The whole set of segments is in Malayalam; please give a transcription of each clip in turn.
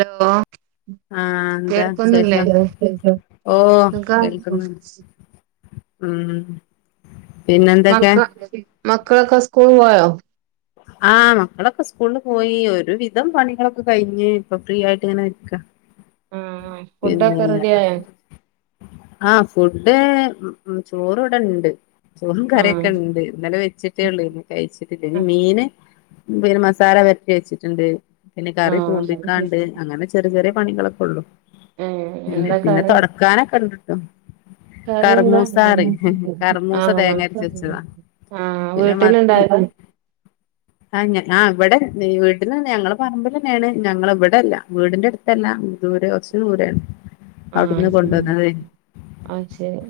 ഹലോ ആഹ് എന്താ വി കേൾക്കുന്നില്ലേ ശേഷം ഓ സുഖാ കേൾക്കുന്നുണ്ട് ഉം പിന്നെന്തൊക്കെ മക്കള മക്കളൊക്കെ സ്കൂള് പോയോ ആഹ് മക്കളൊക്കെ സ്കൂള് പോയി ഒരുവിധം പണികളൊക്കെ കഴിഞ്ഞ് ഇപ്പൊ ഫ്രീ ആയിട്ട് ഇങ്ങനെ നിക്ക ആഹ് അ പിന്നെ ഫുഡൊക്കെ റെഡിയായോ ആഹ് ഫുഡ് ചോറ് ഇവിടെ ഇണ്ട് ചോറും ആഹ് കറിയൊക്കെ ഇണ്ട് ഇന്നലെ വെച്ച് ട്ടെ ഒള്ളേ നു കഴിച്ചിട്ടില്ല ഇനി മീന് പിന്നെ മസാല വരറ്റി വച്ചിട്ട്ണ്ട് പിന്നെ കറി ആഹ് തൂമ്പിക്കാണ്ട് അങ്ങനെ ചെറിയ ചെറിയ പണികളൊക്കെ ഒള്ളു ഏഹ് പിന്നെ എന്താ പിന്നെ കറി തൊടക്കാനൊക്കെ ഇണ്ട്ണ്ടോ കറി എന്താ [unintelligible] കർമൂസ തേങ്ങ അരച്ച് വെച്ചതാ ആഹ് വീട്ട്ല്ണ്ടായ [unintelligible] ആഹ് ഞ ആ ഇവിടെ വീട്ട്ലന്നെ ഞങ്ങള പറമ്പിലെന്നെയാണ് ഞങ്ങ ഇവിടെയല്ല വീടിന്റെ ട് ത്തല്ല ദൂരെ കൊറ്ച്ച് ദൂരെ ണ് ആഹ് ഉം അഹ് ശരി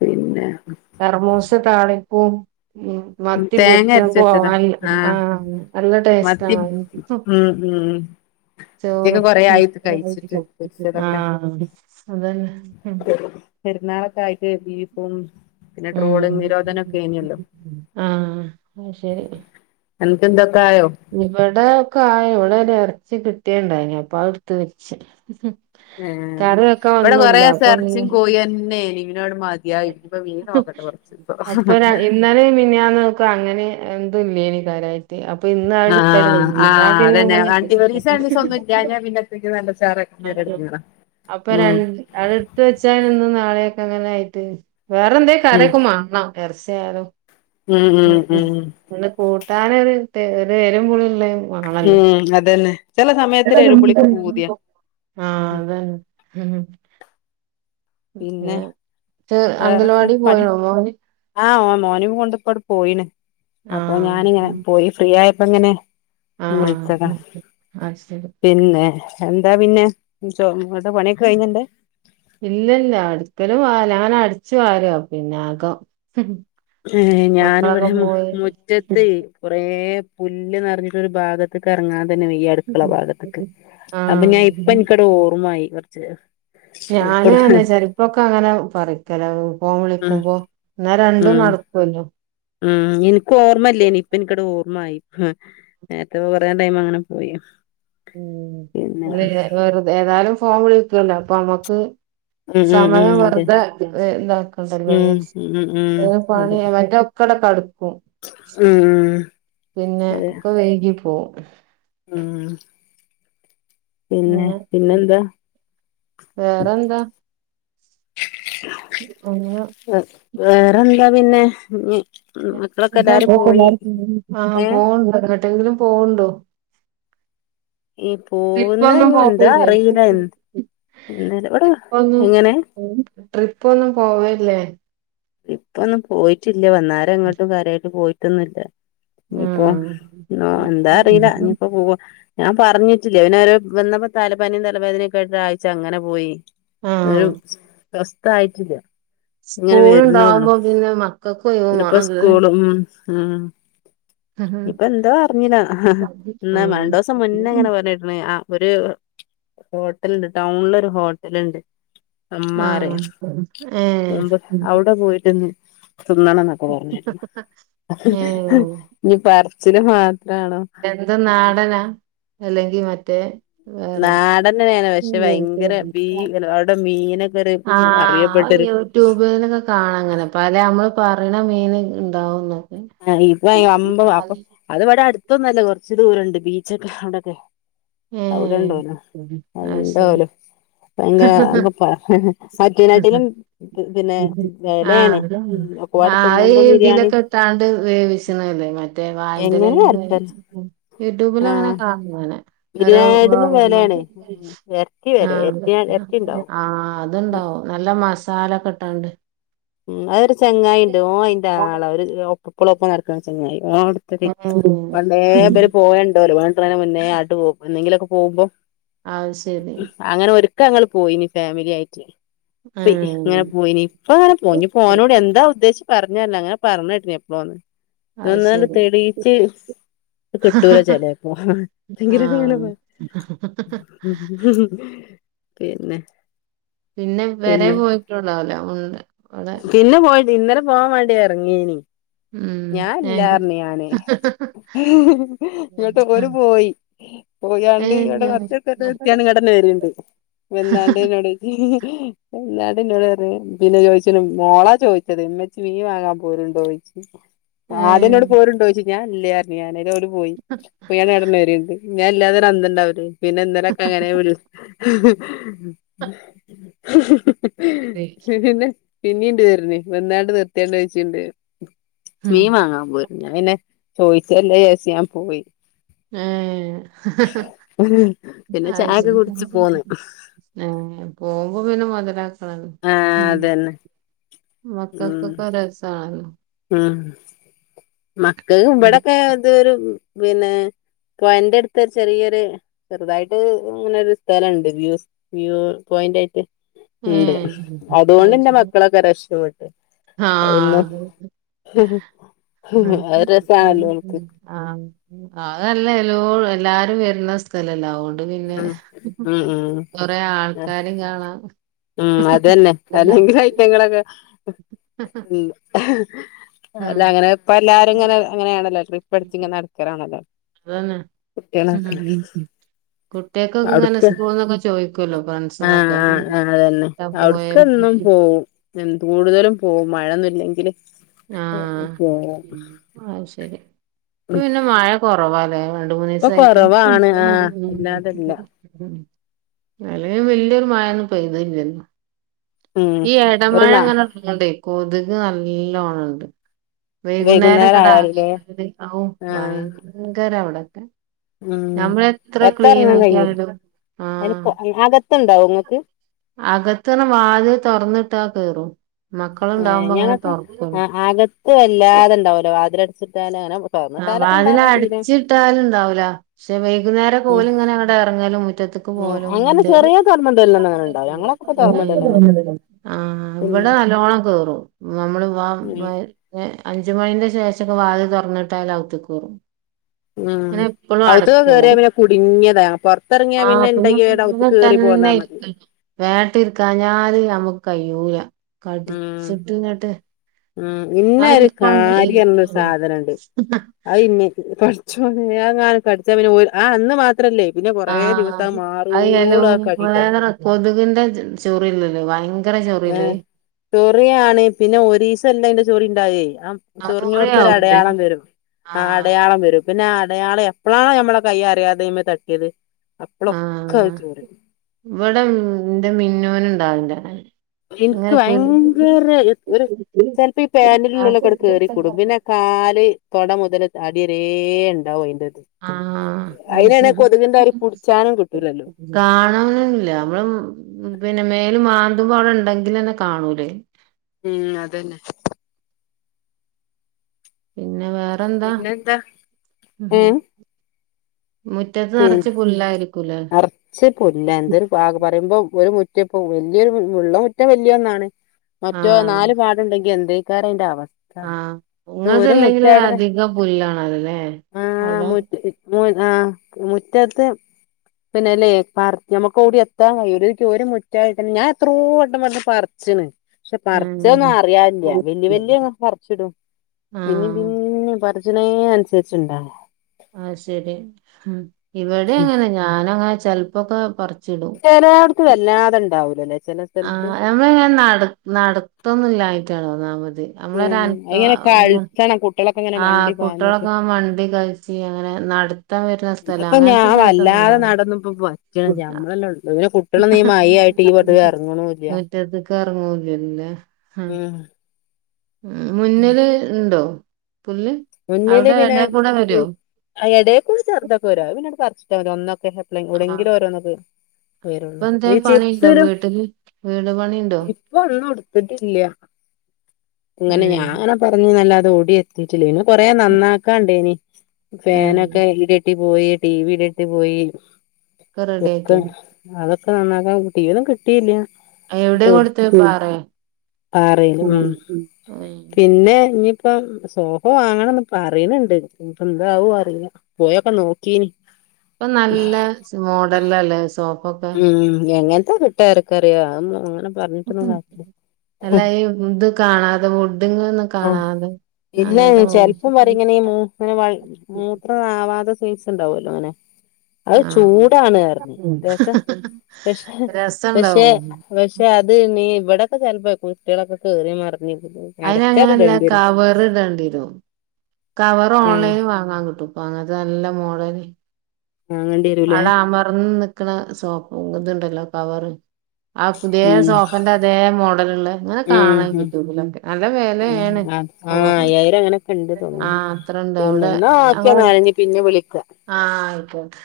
പിന്നെ കറ്മുസ താളിപ്പും ഉം മത്തി തേങ്ങ പൊരിച്ച അരച്ച വെച്ചതാ പോവാൻ ആഹ് നല്ല ടേസ്റ്റ് മത്തി ആണ് ഉം ഉം മത്തിയൊക്കെ ചോറും കൊറേ ആയി കഴിച്ചിട്ട് [unintelligible] പൊരിച്ചതൊക്കെ ആഹ് അതെന്നെ പെരുന്നാളൊക്കെ ആയിട്ട് ബീഫും പിന്നെ ട്രോളിംഗ് ഉം നിരോധനക്കെ ഏനിയല്ലോ ആഹ് അയ്ശരി അന്ക്ക്ന്തൊക്കായോ ഇവിടെ ഒക്കെ ആ ഇവിടെ ഒര്ഇറച്ചി കിട്ടിയെണ്ടായി നി അപ്പോ അത് എടുത്ത് വെച്ച് ആഹ് കറി വെക്കാൻ ഇവിടെ കൊറെ ഒന്നുല്ല സം അപ്പൊ എർച്ചിം പിന്നെ കോയി ന്നെ ഏനി പിന്ന ങ്ങട്ട് മതിയായി ഇനിപ്പോ മീൻ നോക്കട്ടെ കൊറച്ച് ഇപ്പൊ ഇന്നാലേ മിൻ ഞാന്ന് ഒക്കെ അങ്ങനെ എന്തും ല്ലേ നി കാര്യായി ട്ട് അപ്പൊ ഇന്ന് അഹ് ടുത്ത് ആഹ് [unintelligible] ന്നാ ആഹ് പിന്നെ അതന്നെ ങ്ങനെ ആന്റി ഒരീസം രണ്ടീസം ഒന്നും ഇല്ലാഞ്ഞാ [unintelligible] പിന്നെ നല്ല ചാറ് [unintelligible] എടങ്ങേറാ അപ്പ ഉം രണ്ട് അടെ ട്ത്ത് വെച്ചാല്ല് ഇന്ന് നാളെയൊക്കെ അങ്ങനെ ആയിട്ട് വേറെന്തേ കറി ഉം യൊക്കെ മാണം എർച്ചി യാലും ഉം ഉം ഒന്ന് കൂട്ടാനൊര് ഒര് എരും പുളിം ള്ളെ ഉം അതന്നെ ചെല സമയത്ത് ഒര് എരും പുളിക്ക് പൂതിയാ ആഹ് ഉം അതന്നെ പിന്നെ ചെർ അംഗ വേറെക്കെ ലവാടി പണി പോയോ മോന് ആഹ് ഓ മോനെ കൊണ്ട് ഇപ്പ ണ്ട് പോയിണ് അപ്പൊ ഞാനിങ്ങനെ ആഹ് പോയി ഫ്രീ ആയപ്പോ ഇങ്ങനെ ആഹ് വിളിച്ചതാ അത് ശരി പിന്നെ എന്താ പിന്നെ ചോ ഇങ്ങട്ടെ പണിയൊക്കെ കഴിഞ്ഞ അന്റെ ഇല്ലല്ല അടുക്കലും വാ ഞാൻ അടിച്ച് വരുവാ പിന്നെ അകം ഏഹ് ഞാനിവിടെ മക്കളൊക്കെ മു പോയി മുറ്റത്തെ കുറേ പുല്ല് നറ്ഞ്ഞിട്ട്ഒരു ഭാഗത്ത്ക്ക് ഇറങ്ങാൻ തന്നെ വെയ്യാ അടുക്കള ഭാഗത്ത്ക്ക് അപ്പൊ ഞാ ഇപ്പ ആഹ് ഇൻ ക്കണ്ട് ഓർമ്മയായി കൊറ്ച്ച് ഞാന് അഹന്നെ ചെല് പ്പൊക്കെ അങ്ങനെ പറിക്കല ഫോൺ ഉം വിളിക്കുമ്പോ ന്നാ രണ്ടും നട ക്ക ജും ആഹ് ഇൻക്ക് ഓർമല്ലേനി ഇപ്പ ഇൻകട് ഓർമായി നേരത്തെ കൊറേ ടൈം അങ്ങനെ പോയി ഉം പിന്നെ ഒന്ന് ല്ലേ വെറു ഏതായാലും ഫോൺ വിളിക്കൂല്ലോ അപ്പൊ നമ്മക്ക് ഉം ഉം ഉം സമയം അതെ വെറുതെ ഇതാക്കണ്ടല്ലോ ഉം ഉം ഉം പണി എന്നിട്ട് [unintelligible] ഉം ഉം പിന്നെ അതെ ഒക്കെ വൈകി പോവും ഉം പിന്നെ പിന്നെന്താ വേറെന്താ ഒരു കുഞ്ഞ് വേറെന്താ പിന്നെ മക്കളൊക്കെ എല്ലാരും പോയി ആ ഏഹ് പോകണുണ്ടോ എങ്ങോട്ടെങ്കിലും പോകണുണ്ടോ ഈ പോകുന്ന ഇപ്പൊവൊന്നും പോവലില്ല എന്നാല് എവിടാ എങ്ങനെ ട്രിപ്പ് ഒന്നും പോവലില്ലേ ട്രിപ്പൊന്നും പോയിട്ടില്ല ഇന്ന് വരെ എങ്ങോട്ടും കാര്യമായിട്ട് പോയിട്ടൊന്നുമില്ല ഇനിയിപ്പോ ആഹ് എന്താ അറിയില്ല ഇനിപ്പോ പോവാ ഞാൻ പറഞ്ഞിട്ടില്ലേ ഇങ്ങനെ ഒരു വന്നപ്പോ തലപനിയും തലവേദനയും ഓക്കെ ആയിട്ട് ഒരാഴ്ച്ച അങ്ങനെ പോയി ആഹ് എന്നാലും സ്വസ്ഥം ആയിട്ടില്ല സ്കൂൾ ഉണ്ടാവുമ്പോ പിന്നെ മക്കൾക്കും പാടല്ലേ ഉം ഉം ഇപ്പ എന്താ അറിഞ്ഞില്ലാ എന്നാ രണ്ടു ദിവസം മുന്നേ എങ്ങനെ പറഞ്ഞ ആഹ് ഒരു ഹോട്ടലുണ്ട് ടൗണിലൊരു ഹോട്ടൽ ഉണ്ട് ആ അമ്മാരെ ആ ഏ മുമ്പ് അവിടെ പോയിട്ടൊന്ന് തിന്നണമെന്നുണ്ട് ഏ ഇനി പറച്ചില് മാത്രമാണോ എന്ത്‌ നാടനാ അല്ലെങ്കിൽ മറ്റേ വേറെ നാടന്നെയാണ് പക്ഷെ ഉം ഭയങ്കര ബീ അവിടെ മീനൊക്കെ ഒരു അഹ് ആയ്യോ അറിയപ്പെട്ടൊരു യൂട്യൂബിൽ കാണാം അങ്ങനെ പല നമ്മൾ പറയണ മീൻ ഉണ്ടാവുന്നു ആ ഇപ്പ ഈ അമ്പ അപ്പൊ അതിവിടെ അടുത്തൊന്നുമല്ല കുറച്ച് ദൂരമുണ്ട് ബീച്ചൊക്കെ അവിടൊക്കെ ഏ അവിടെ ഇണ്ട് പോലും അത് ഉണ്ടാവലും ശരി ഭയങ്കര അതിപ്പം മറ്റനെക്കാട്ടിലും പിന്നെ ആഹ് വിലയാണ് ആഹ് അത് ഇതിലൊക്കെ എത്താണ്ട് വേവിച്ചണല്ലേ മറ്റേ എങ്ങനെ ആർക്കറിയാം [unintelligible] യൂട്യൂബിൽ അങ്ങനെ ആഹ് കാണാം അങ്ങനെ ആരോ ബിരിയാണിയേട്ടിലും വെലേണ് ആഹ് എറച്ചി വെലെ എറച്ചി എറച്ചിണ്ടാവും ആഹ് അതുണ്ടാവും നല്ല മസാല ഒക്കെ ഇട്ടാണ്ട് ഉം അതൊരു ചെങ്ങായി ഉണ്ട് ഓ അയിന്റെ ആളാ ഒരു എപ്പളും ഒപ്പം നടക്കണ ചെങ്ങായി [unintelligible] ഉം പണ്ടേ ഇവര് പോയ ഉണ്ട് പോലും ഓൻ ഇണ്ടാന്നേന് മുന്നേ ആട്ട് പോവും എന്നെങ്കിലുമൊക്കെ പോകുമ്പം അത് ശരി അങ്ങനെ ഒരിക്ക ഞങ്ങള് പോയിനി ഫാമിലി ആയിട്ട് പ്പി ഉം ഇങ്ങനെ പോയിനി ഇപ്പൊ അങ്ങനെ ഓ ഇഞ്ഞി ഇപ്പൊ ഓനോട് എന്താ ഉദ്ദേശിച്ച് പറഞ്ഞല്ല അങ്ങനെ പറഞ്ഞ കേട്ടിരുന്നു എപ്പോളോന്ന് അത് ഒന്നങ്ങട്ട് ശരി തെളിയിച്ച് കിട്ടൂല ചെലേപ്പം ആഹ് [unintelligible] പിന്നെ പിന്നെ വരെ പിന്നെ പോയിട്ടുണ്ടാവൂല ഉണ്ട് പിന്നെ പോയെടി ഇന്നലെ പോവാൻ വേണ്ടിയാ ഇറങ്ങിയിനി ഉം ഞാൻ ഇല്ലാ പറഞ്ഞു ഞാന് ഏഹ് എന്നിട്ട് ഓല് പോയി പോയാണ്ട് ഇവിടെ ഏഹ് കുറച്ചവടെ എത്തിയാണ്ട് ഇങ്ങട്ടെന്നെ വരണ്ട് വന്നാണ്ട് എന്നോട് ഹിഹി ഹി എന്നാട്ട് എന്നോട് പറഞ്ഞ് പിന്നെ ചോദിച്ചിനും മോളാ ചോദിച്ചത് ഇമ്മച്ചി മീൻ വാങ്ങാൻ പോരുന്നുണ്ടോ ചോദിച്ചു ചോദിച്ചു ആദ്യം എന്നോട് പോരുണ്ടോ ചോയിച്ച് ഞാൻ ഇല്ലാന്നു പറഞ്ഞു ഞാന് ഓല് പോയി പോയാണ്ട് ഇങ്ങട്ടന്നെ വരണുണ്ട് ഞൻ ഇല്ലാതെ ഒരു അന്തം ഇണ്ടാവൂലെ പിന്നെ ഇന്നലെയൊക്കെ അങ്ങനേ വരൂ പിന്നെ പിന്നീംണ്ട് വരണ് വന്നാണ്ട് നിർത്തിയണ്ട് വെച്ചുണ്ട് മീൻ വാങ്ങാൻ പോര്ന്നോന്ന് ഞാൻെ പിന്നെ ചോദിച്ചല്ലേ വെച്ച് ഞാൻ പോയി ഏഹ് [unintelligible] [unintelligible] പിന്നെ ചായൊക്കെ കുടിച്ച് പോന്ന് ഏഹ് പോകുമ്പോ പിന്നെ മുതലാക്കണല്ലോ ആ അതന്നെ ഉം മക്കക്കൊക്കെ രസണല്ലോ മക്കൾ ഉം ഇവിടെക്കെ ഇതൊരു പിന്നെ പുഴൻന്റെ അടുത്ത് ഒരു ചെറിയൊരു ചെറുതായിട്ട് അങ്ങനെ ഒരു സ്ഥലമുണ്ട് വ്യൂസ് വ്യൂ പോയിന്റ് ആയിട്ട് ഉണ്ട് ഏഹ് അതുകൊണ്ട് അത് എന്റെ ശരി മക്കളൊക്കെ രക്ഷപട്ട് അന്ന് ആഹ് [unintelligible] അതൊരു രസമാണല്ലോ ഓൽക്ക് ആഹ് അതല്ല എല്ലോ എല്ലാരും വരുന്ന സ്ഥലല്ലെ പിന്നെ ഉം ഉം ഉം കൊറേ ആൾക്കാരെയും കാണാം ഉം അത് തന്നെ അല്ലെങ്കിലും ഐറ്റങ്ങളൊക്കെ ഉം അല്ല അങ്ങനെ ഇപ്പൊ എല്ലാരും ഇങ്ങനെ അങ്ങനെയാണല്ലോ ട്രിപ്പ് അടിച്ചു ഇങ്ങനെ നടക്കലാണല്ലോ അതെന്നെ കുട്ടികളൊക്കെ ഉം ഉം കുട്ടികക്കൊക്കെ ഇങ്ങനെ അവിടുക്ക് സ്കൂളിന്നൊക്കെ ചോദിക്കുമല്ലോ ഫ്രണ്ട്സുകളൊക്കെ പോയ അവിട്ക്ക് എന്നും പോവും എഹ് കൂടുതലും പോവും മഴൊന്നുംല്ലെങ്കില് ആഹ് അത് ശരി ഇപ്പം പിന്നെ മഴ കുറവാല്ലേ രണ്ട് മൂന്ന് ഇപ്പൊ ദിവസയിട്ട് കൊറവാണ് ആഹ് അല്ലാതില്ല ഉം അല്ലേലും വല്യൊരു മഴയൊന്നും പെയ്തില്ലല്ലോ ഉം ഈ ഒരു ഇടമഴ നാ അങ്ങനെ ഉളളത്കൊണ്ടേ കൊതുക് നല്ലോണം ഉണ്ട് ണ്ട് വൈകുന്നേരം ഒക്കെ [unintelligible] ഔ ആഹ് ഭയങ്കരാ ഇവിടൊക്കെ ഉം നമ്മൾ എത്ര ക്ലീൻ പൊറത്തെറങ്ങാൻ കഴിയൂല ആയിക്കിയിടും ആഹ് അതിനിപ്പോ അകത്തുണ്ടാവോ ഇങ്ങക്ക് അകത്തുന്ന് വാതിൽ തുറന്നിട്ടാ കേറും മക്കളുണ്ടാവുമ്പോ അങ്ങനെ ഞങ്ങൾക്ക് തുറക്കും ആഹ് അകത്ത് വല്ലാതെണ്ടാവൂലാ വതിൽ അടിച്ചിട്ടാൽ അങ്ങനെ തുറന്നിട്ടാലൊക്കെണ്ടാവാൻ മതി പിന്നെ ട്ടാൽ ഉണ്ടാവൂല പക്ഷെ വൈകുന്നേരം ഉം പോലിങ്ങനെ അങ്ങട്ട് ഇറങ്ങെലും മിറ്റത്തേക്ക് ഉം പോകലും അങ്ങനെ ഒന്നുമില്ല. ചെറിയ തുറന്നിടലൊന്നും അങ്ങനെ ഉണ്ടാവില്ല ഞങ്ങളൊക്കെപ്പ തുറന്നിടലൊന്നുല്ല ആഹ് ആഹ് പിന്നെ ഇവെടെ നല്ലോവോണം കേറും നമ്മള് വാ ഉം വ യെ അഞ്ചു മണിന്റെ ശേഷേക്കെ വാതില് തുറന്നിട്ടാല് അകത്തേക്ക് കേറും. ഉം അങ്ങനെ എപ്പുളും അകത്തൊക്കെ കേറിയാ അടുത്തൊള്ളത് പിന്നെ കുടുങ്ങിയതാ പുറത്തിറങ്ങിയാ ആഹ് പിന്നെ ഉണ്ടെങ്കി വേഗം അകത്ത് [unintelligible] കേറി പോന്നാ തന്നെ. മതി വേട്ടയിറക്കഞ്ഞാല് നമ്മുക്ക് കയൂല ഉം കടിച്ചിട്ടിങ്ങോട്ട്. ഉം ഇനൊരു കാര്യോള്ള സാധനൊണ്ട് അത് ഇനേക്ക് കട് ച്ചോ ഞാനാര് കടിച്ച പിന്നെ ആഹ് അന്ന് മാ ത്രല്ലേ പിന്നെ കൊറെ ദിവസം ആഹ് അത് എലോ മാറോളൂ ആകഴില്ല. വേറെ കൊതുകിന്റെ ചൊറിലല്ലേ വൈ പറല്ലേ ചൊറിയാണേ പിന്നെ ഒരീസം എന്താണ്ട് ചൊറി ഇണ്ടാവെ ആഹ് ചൊറിഞ്ഞോടത്ത് ഒരു മുറിയാവൂലേ അടയാളം വെരും. ആഹ് അടയാളം വെരും പിന്നെ അടയാളം എപ്പളാണോ നമ്മടെ കയിൽ അറിയാതെയ്മേ തട്ടിയത് അപ്പളൊക്കെ അത് ചൊറിയും. ഇവെടെ എന്റെ മിന്നുനുണ്ടാവും [unintelligible] എനിക്ക് വയങ്കര ഒരു ചെലപ്പോ ഈ പാൻന്റിലുള്ള കൊട് ആഹ് കേറിക്കുടും പിന്നെ. കാല് തൊട മുതല് അടിവെരേം ഒണ്ടാവും അയിന്റെത്. ആഹ് അത് അയിനാണെ കൊതുകിന്റൊര് പിടിച്ചാനും കിട്ടൂലല്ലോ. കാണോണില്ല അവെള് പിന്നെ മേള് മാന്തുമ്പും അവെടെ ഉണ്ടെങ്കില്ന്നെ കാണൂലേ? ഉം അതന്നെ പിന്നെ വേറെന്താ? പിന്നെന്താ ഉം മു റ്റത്ത് പിൻ നെറച്ച് പുല്ലായിരിക്കൂല്ലേ? താഗ് പറയുമ്പോ ഒരു മുറ്റിപ്പ വെല്യരു ഉള്ള മുറ്റം വെല്യന്നാണ്. മറ്റേ ആഹ് നാല് പാടുണ്ടെങ്കി എന്തേക്കാരെന്റെ അവസ് ആഹ് ഥ ഒരു ഇങ്ങൾതല്ലെങ്കിലും മുറ്റായിര്ന്ന് അധികം പുല്ലാണല്ലോല്ലേ ആഹ് അവിടെ മുറ്റ് മുയ് ആഹ് മുറ്റത്ത് പിന്നെലേ പർ നമ്മെക്ക് ഓടി എത്താൻ കയ്യൂല്ല. ഓര് ക്ക് ഒരു മുറ്റായിട്ടന്നെ ഞാൻ എത്രോ വട്ടം വന്ന് പർച്ചിണ്. ഷെ പർച്ചൊന്നും ഉം അറിയാല്ല്യ വെല്ല്യ വെല്ല്യാ പർച്ചിടും. പിന്നിം ആഹ് പിന്നിം പർച്ചിണീനൻസര്ച്ചിണ്ടായ ആഹ് ശരി ഉം. ഇവിടി അങ്ങെനെ. ഞാനങ്ങ ചെൽപ്പൊക്കെ പർച്ചിടും. ചെലോട്ത്ത് വെല്ലാതെണ്ടാവ്ലലേ ചെലെ സ്ഥൽത്ത്. നമ്മെളിങ്ങനെ നട നടത്തുന്നില്ലായ്ട്ടാണ് ഒന്നാമത് നമ്മെളൊരൽപ്പ [unintelligible] കുട്ട്യളൊക്കെ ങ്ങ ആഹ്, കുട്ട്യളൊക്കെ ആഹ് മണ്ടി കൾച്ച് അങ്ങനെ നട്ത്തം വെര്ന സ്ഥല അങ്ങൻത്തെ സലത്തൊന്നു [unintelligible] പച്ചാതി നമ്മളെല്ലൊള്ളു പിന്നെ കുട്ട്യാളൊന്നും ഈ മയ്യായിട്ട് ഈ [unintelligible] എറങ്ങിണൂല്ല്യാ. റ്റതിക്ക് എർങ്ങുല്ല ലേ. ഹാ ഉം മുന്നില്? ഇണ്ടോ പുല്ല്? മുന്നില് അവിടെ പിന്നെ എടെ കൂടെ വരോ ഇൻ ആഹ് എടേക്കൂടി ചെർതൊക്കെ വെര അ പിന്നട് പർച്ചിട്ടാ മതി. ഒന്നൊക്കെ ഹെപ്ലെങ് ആ എവ്ടെങ്കിലും ഒരോന്നൊക്കെ ഇപ്പൊ വെരൊള്ളു. എന്തേ ഈ പണിണ്ടോ ചിപ്സിലും. വീട്ടില് വീട് പണിണ്ടോ ഇപ്പൊ ഒന്നും ഇട്ത്തിട്ടില്ല്യ ഏ ങ്ങനെ ഞാങ്ങന പറഞ്ഞ് നല്ലാതെ ഔടിയെത്തിട്ടില്ലെ ഇനി കൊറെ നന്നാക്കാണ്ടേനി ആ ഫേനൊക്കെ ഇടി ട്ടി പോയി, ടി വി ഇട്യൊട്ട് പോയി ഒക്കെ ബുക്ക് റെഡിയാക്കിയോ അതൊക്കെ നന്നാക്കാൻ ടി വ്യൊന്നും കിട്ടീല്ല. കൊ. എവിടെ കൊടുത്തെ പാറേ ആറേല് ഉം പിന്നെ ഇഞ്ഞ് പ്പം സോ വാങ്ങണന്ന് പറയീണിണ്ട്. ഇഞ്ഞിപ്പന്താവും അറീല്ല. പോയൊക്കെ നോക്കീനി ഇപ്പൊ നല്ല സ്മോഡലല്ലേ സോ- ഉം എങ്ങെൻത്തേ കിട്ടാ ആർക്കറിയ അതൊന്നും അങ്ങനെ പറഞ്ഞിട്ടൊന്നും കാര്യല്ല. അല്ലായി ഇത് കാണാതെ. വുഡ്ഡിങ്ങൊന്നും കാണാതെ. ഇല്ലെ അങ്ങനത്തെ ചെലപ്പം പറിം മോ- ഇങ്ങനെ മൂക്കിന് വ ഇങ്ങനെ മൂക്കിന് ആവാതെ സൈസ് ഇണ്ടാവല്ലോ ഇങ്ങനെ അത് ആ ചൂടാണ് അർഞ് ത്യാസം പഷെ പഷെ രസണ്ടാവോ പഷെ അത് ഇണ്ണീ ഇവടൊക്കെ ചിൽപ്പ കുട്ട്യാളൊക്കെ കേറി മർഞ് അയിന് അങ്ങനല്ല കവർ ഇടണ്ട്യെരും കവറ് ഉം ഓൺലൈൻ വാങ്ങാൻ കിട്ടും പ്പങ്ങൻത്തെ നല്ല മോഡല് വാങ്ങണ്ടി ആട അമർന്നിക്ക്‌ണ സോഫ ഇതിണ്ടല്ലോ കവറ് ആഹ് പുത്യേ ഉം സോഫന്റെ അതേ മോഡലിള്ളെ ഇങ്ങനെ ഉം കാണാൻൺ ഉം യൂട്യൂബിൽ ഒക്കെ നല്ല ഉം വെലേണ് ആഹ് അയ്യായിരം അങ്ങനെക്കെണ്ട് തോന്നിണ്ട് അത്രണ്ട് പിന്നെ ന്നാ ഒക്കെ ന്നാല് ഇഞ് പിന്നെ വിളിക്കാ ആഹ് ഒക്കെ